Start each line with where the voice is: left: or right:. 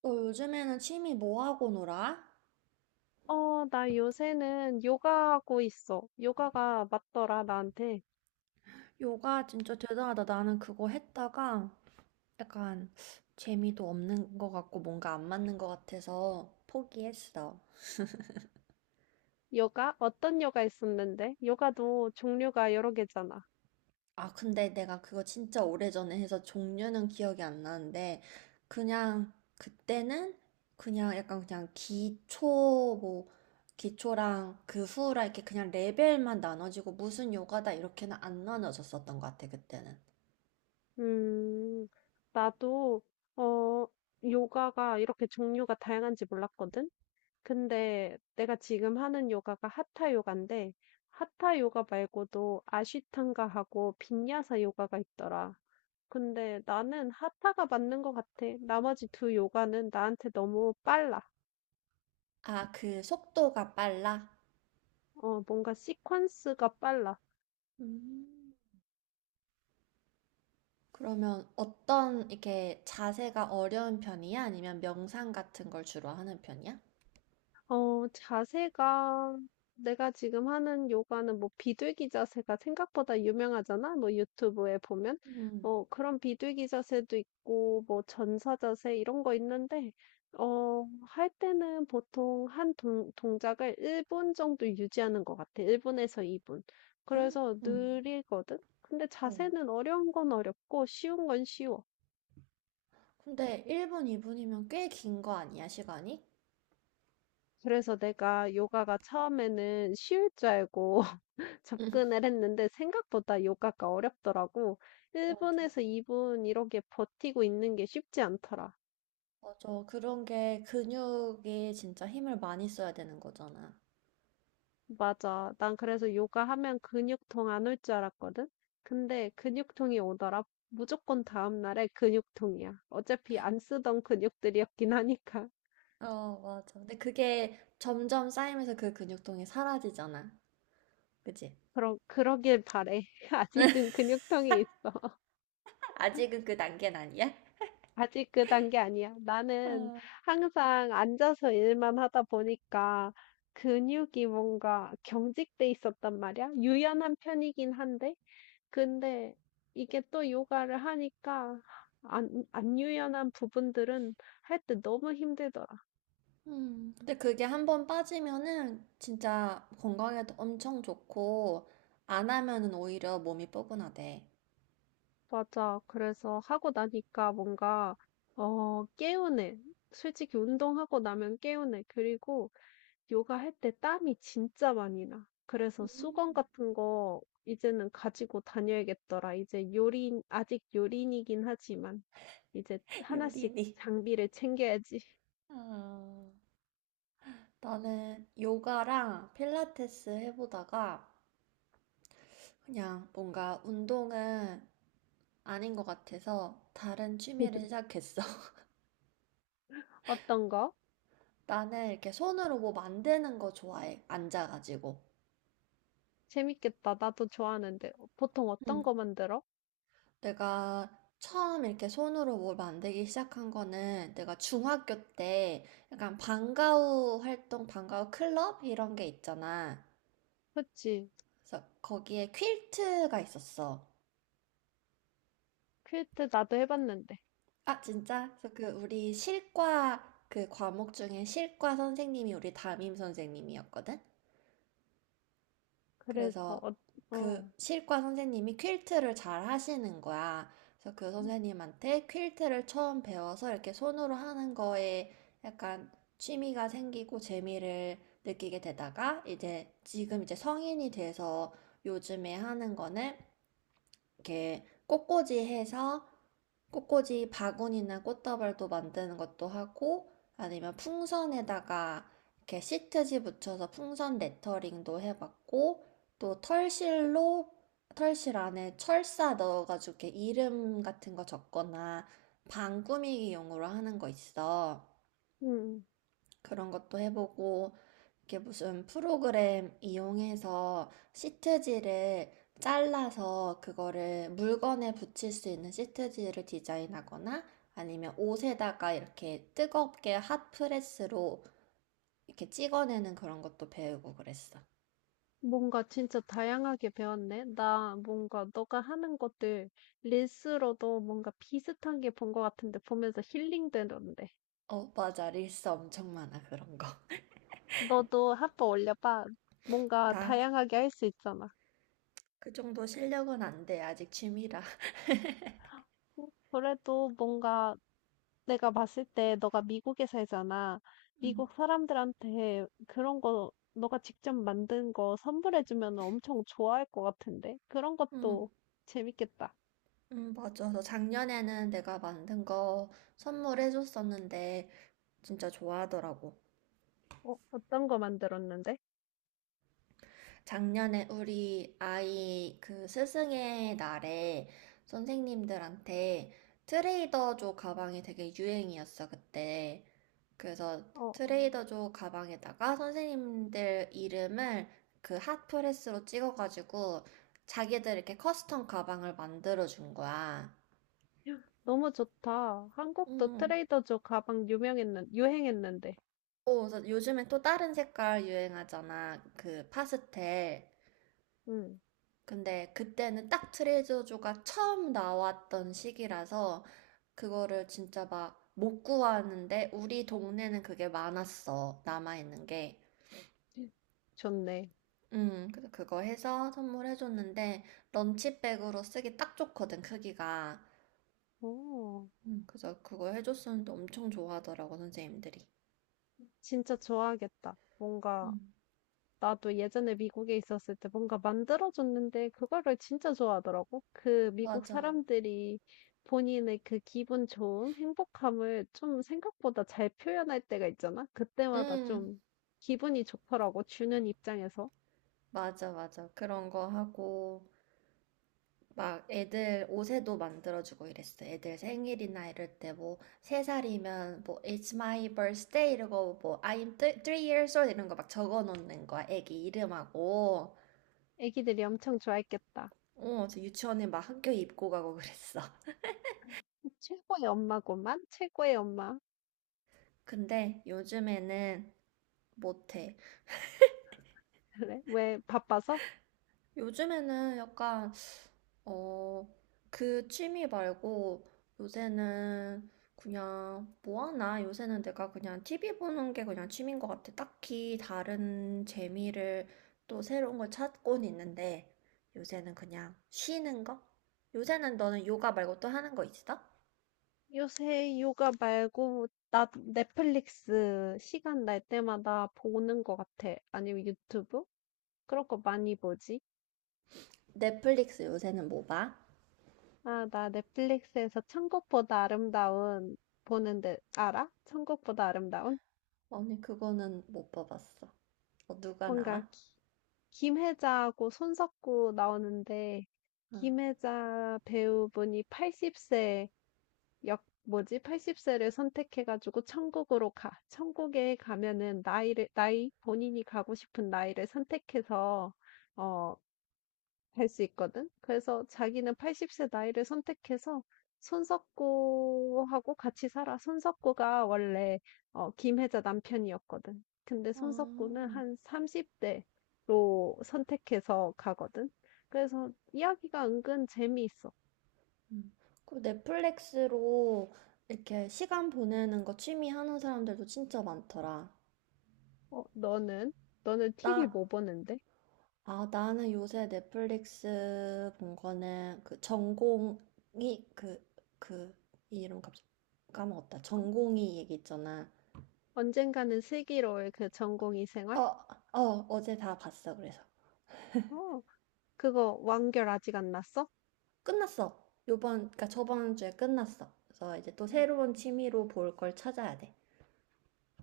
right: 너 요즘에는 취미 뭐 하고 놀아?
left: 어, 나 요새는 요가 하고 있어. 요가가 맞더라, 나한테.
right: 요가 진짜 대단하다. 나는 그거 했다가 약간 재미도 없는 것 같고 뭔가 안 맞는 것 같아서 포기했어.
left: 요가? 어떤 요가 있었는데? 요가도 종류가 여러 개잖아.
right: 아, 근데 내가 그거 진짜 오래전에 해서 종류는 기억이 안 나는데 그냥 그때는 그냥 약간 그냥 기초 뭐 기초랑 그 후라 이렇게 그냥 레벨만 나눠지고 무슨 요가다 이렇게는 안 나눠졌었던 것 같아, 그때는.
left: 음, 나도, 어, 요가가 이렇게 종류가 다양한지 몰랐거든? 근데 내가 지금 하는 요가가 하타 요가인데, 하타 요가 말고도 아쉬탕가하고 빈야사 요가가 있더라. 근데 나는 하타가 맞는 것 같아. 나머지 두 요가는 나한테 너무 빨라.
right: 아, 그 속도가 빨라?
left: 어, 뭔가 시퀀스가 빨라.
right: 음. 그러면 어떤 이렇게 자세가 어려운 편이야? 아니면 명상 같은 걸 주로 하는 편이야?
left: 어, 자세가, 내가 지금 하는 요가는 뭐 비둘기 자세가 생각보다 유명하잖아? 뭐 유튜브에 보면.
right: 음.
left: 뭐 그런 비둘기 자세도 있고, 뭐 전사 자세 이런 거 있는데, 어, 할 때는 보통 한 동작을 1분 정도 유지하는 것 같아. 1분에서 2분.
right: 음.
left: 그래서
right: 음.
left: 느리거든? 근데
right: 어.
left: 자세는 어려운 건 어렵고, 쉬운 건 쉬워.
right: 근데 1분, 2분이면 꽤 긴 거 아니야, 시간이?
left: 그래서 내가 요가가 처음에는 쉬울 줄 알고 접근을 했는데 생각보다 요가가 어렵더라고.
right: 맞아.
left: 1분에서 2분 이렇게 버티고 있는 게 쉽지 않더라.
right: 맞아. 그런 게 근육이 진짜 힘을 많이 써야 되는 거잖아.
left: 맞아. 난 그래서 요가 하면 근육통 안 올 줄 알았거든. 근데 근육통이 오더라. 무조건 다음 날에 근육통이야. 어차피 안 쓰던 근육들이었긴 하니까.
right: 어, 맞아. 근데 그게 점점 쌓이면서 그 근육통이 사라지잖아. 그치?
left: 그러길 바래. 아직은 근육통이 있어.
right: 아직은 그 단계는 아니야?
left: 아직 그 단계 아니야. 나는
right: 어,
left: 항상 앉아서 일만 하다 보니까 근육이 뭔가 경직돼 있었단 말이야. 유연한 편이긴 한데, 근데 이게 또 요가를 하니까 안 유연한 부분들은 할 때 너무 힘들더라.
right: 근데 그게 한 번 빠지면은 진짜 건강에도 엄청 좋고, 안 하면은 오히려 몸이 뻐근하대.
left: 맞아. 그래서 하고 나니까 뭔가, 어, 개운해. 솔직히 운동하고 나면 개운해. 그리고 요가 할 때 땀이 진짜 많이 나. 그래서 수건
right: 음.
left: 같은 거 이제는 가지고 다녀야겠더라. 이제 아직 요린이긴 하지만 이제 하나씩
right: 요리니.
left: 장비를 챙겨야지.
right: 아, 나는 요가랑 필라테스 해보다가 그냥 뭔가 운동은 아닌 것 같아서 다른 취미를 시작했어.
left: 어떤 거?
right: 나는 이렇게 손으로 뭐 만드는 거 좋아해. 앉아가지고.
left: 재밌겠다. 나도 좋아하는데. 보통 어떤 거 만들어?
right: 내가 처음 이렇게 손으로 뭘 만들기 시작한 거는 내가 중학교 때 약간 방과후 활동, 방과후 클럽 이런 게 있잖아.
left: 그치.
right: 그래서 거기에 퀼트가 있었어.
left: 퀼트 나도 해봤는데.
right: 아, 진짜? 그래서 그 우리 실과 그 과목 중에 실과 선생님이 우리 담임 선생님이었거든?
left: 그래서,
right: 그래서
left: 어,
right: 그
left: 어,
right: 실과 선생님이 퀼트를 잘 하시는 거야. 그래서 그 선생님한테 퀼트를 처음 배워서 이렇게 손으로 하는 거에 약간 취미가 생기고 재미를 느끼게 되다가 이제 지금 이제 성인이 돼서 요즘에 하는 거는 이렇게 꽃꽂이 해서 꽃꽂이 바구니나 꽃다발도 만드는 것도 하고, 아니면 풍선에다가 이렇게 시트지 붙여서 풍선 레터링도 해봤고, 또 털실로 털실 안에 철사 넣어가지고 이렇게 이름 같은 거 적거나 방 꾸미기용으로 하는 거 있어.
left: 응.
right: 그런 것도 해보고, 이렇게 무슨 프로그램 이용해서 시트지를 잘라서 그거를 물건에 붙일 수 있는 시트지를 디자인하거나 아니면 옷에다가 이렇게 뜨겁게 핫프레스로 이렇게 찍어내는 그런 것도 배우고 그랬어.
left: 뭔가 진짜 다양하게 배웠네. 나 뭔가 너가 하는 것들 릴스로도 뭔가 비슷한 게 본 것 같은데 보면서 힐링 되던데.
right: 어, 맞아. 릴스 엄청 많아, 그런 거.
left: 너도 한 번 올려봐. 뭔가
right: 나
left: 다양하게 할 수 있잖아.
right: 그 정도 실력은 안 돼. 아직 취미라.
left: 그래도 뭔가 내가 봤을 때 너가 미국에 살잖아.
right: 응,
left: 미국 사람들한테 그런 거 너가 직접 만든 거 선물해주면 엄청 좋아할 것 같은데. 그런
right: 응,
left: 것도 재밌겠다.
right: 응, 맞아. 너 작년에는 내가 만든 거 선물해줬었는데, 진짜 좋아하더라고.
left: 어, 어떤 거 만들었는데?
right: 작년에 우리 아이 그 스승의 날에 선생님들한테 트레이더조 가방이 되게 유행이었어, 그때. 그래서
left: 어.
right: 트레이더조 가방에다가 선생님들 이름을 그 핫프레스로 찍어가지고 자기들 이렇게 커스텀 가방을 만들어준 거야.
left: 너무 좋다. 한국도
right: 음.
left: 트레이더조 가방 유행했는데.
right: 오, 그래서 요즘에 또 다른 색깔 유행하잖아. 그 파스텔.
left: 응,
right: 근데 그때는 딱 트레저조가 처음 나왔던 시기라서 그거를 진짜 막 못 구하는데 우리 동네는 그게 많았어. 남아있는 게.
left: 좋네.
right: 그래서 그거 해서 선물해줬는데 런치백으로 쓰기 딱 좋거든, 크기가.
left: 오,
right: 그래서 그거 해줬었는데 엄청 좋아하더라고, 선생님들이.
left: 진짜 좋아하겠다. 뭔가,
right: 음,
left: 나도 예전에 미국에 있었을 때 뭔가 만들어줬는데, 그거를 진짜 좋아하더라고. 그 미국
right: 맞아.
left: 사람들이 본인의 그 기분 좋음, 행복함을 좀 생각보다 잘 표현할 때가 있잖아? 그때마다
right: 음,
left: 좀 기분이 좋더라고, 주는 입장에서.
right: 맞아, 맞아. 그런 거 하고. 막 애들 옷에도 만들어주고 이랬어. 애들 생일이나 이럴 때 뭐 세 살이면 뭐 It's my birthday 이러고 뭐 I'm three years old 이런 거 막 적어 놓는 거야. 애기 이름하고.
left: 애기들이 엄청 좋아했겠다.
right: 어, 저 유치원에 막 학교 입고 가고 그랬어.
left: 최고의 엄마고만, 최고의 엄마.
right: 근데 요즘에는 못해.
left: 그래? 왜 바빠서?
right: 요즘에는 약간 어, 그 취미 말고 요새는 그냥 뭐 하나? 요새는 내가 그냥 TV 보는 게 그냥 취미인 것 같아. 딱히 다른 재미를 또 새로운 걸 찾곤 있는데, 요새는 그냥 쉬는 거? 요새는 너는 요가 말고 또 하는 거 있어?
left: 요새 요가 말고 나 넷플릭스 시간 날 때마다 보는 거 같아. 아니면 유튜브? 그런 거 많이 보지?
right: 넷플릭스 요새는 뭐 봐?
left: 아, 나 넷플릭스에서 천국보다 아름다운 보는데 알아? 천국보다 아름다운?
right: 아니, 그거는 못 봐봤어. 어, 누가
left: 뭔가
right: 나와?
left: 김혜자하고 손석구 나오는데
right: 응.
left: 김혜자 배우분이 80세 역 뭐지? 80세를 선택해 가지고 천국으로 가. 천국에 가면은 나이 본인이 가고 싶은 나이를 선택해서 어, 갈 수 있거든. 그래서 자기는 80세 나이를 선택해서 손석구하고 같이 살아. 손석구가 원래 김혜자 남편이었거든. 근데
right: 아.
left: 손석구는 한 30대로 선택해서 가거든. 그래서 이야기가 은근 재미있어.
right: 음. 그 넷플릭스로 이렇게 시간 보내는 거 취미 하는 사람들도 진짜 많더라.
left: 어, 너는 TV
right: 나,
left: 뭐 보는데?
right: 나는 요새 넷플릭스 본 거는 그 전공이 그, 이 이름 갑자기 까먹었다. 전공이 얘기 있잖아.
left: 언젠가는 슬기로울 그 전공의 생활?
right: 어, 어, 어제 다 봤어. 그래서
left: 어, 그거 완결 아직 안 났어?
right: 끝났어. 요번, 그니까 저번 주에 끝났어. 그래서 이제 또
left: 응.
right: 새로운 취미로 볼 걸 찾아야 돼.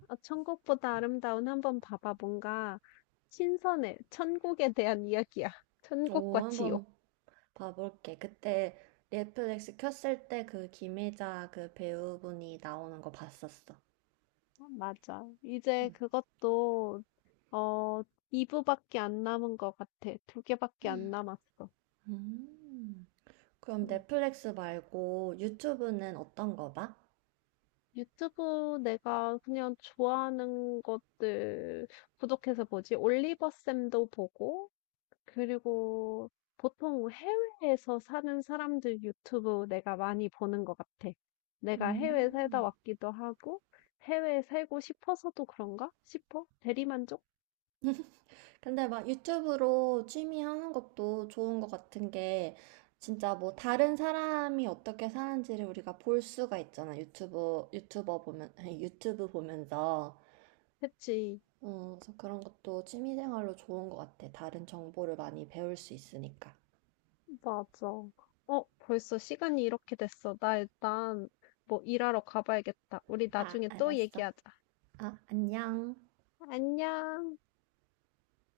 left: 아, 천국보다 아름다운 한번 봐봐. 뭔가 신선해. 천국에 대한 이야기야.
right: 오,
left: 천국과 지옥.
right: 한번 봐볼게. 그때 넷플릭스 켰을 때 그 김혜자 그 배우분이 나오는 거 봤었어.
left: 어, 맞아. 이제 그것도 어, 2부밖에 안 남은 것 같아. 두 개밖에 안
right: 음.
left: 남았어.
right: 음. 그럼
left: 음.
right: 넷플릭스 말고 유튜브는 어떤 거 봐?
left: 유튜브 내가 그냥 좋아하는 것들 구독해서 보지. 올리버 쌤도 보고, 그리고 보통 해외에서 사는 사람들 유튜브 내가 많이 보는 것 같아. 내가 해외 살다
right: 음.
left: 왔기도 하고, 해외에 살고 싶어서도 그런가? 싶어? 대리만족?
right: 근데 막 유튜브로 취미 하는 것도 좋은 것 같은 게 진짜 뭐 다른 사람이 어떻게 사는지를 우리가 볼 수가 있잖아. 유튜브 유튜버 보면 유튜브 보면서
left: 그치,
right: 그래서 그런 것도 취미생활로 좋은 것 같아. 다른 정보를 많이 배울 수 있으니까.
left: 맞아. 어, 벌써 시간이 이렇게 됐어. 나 일단 뭐 일하러 가봐야겠다. 우리
right: 아,
left: 나중에 또
right: 알았어.
left: 얘기하자.
right: 아, 안녕.
left: 안녕.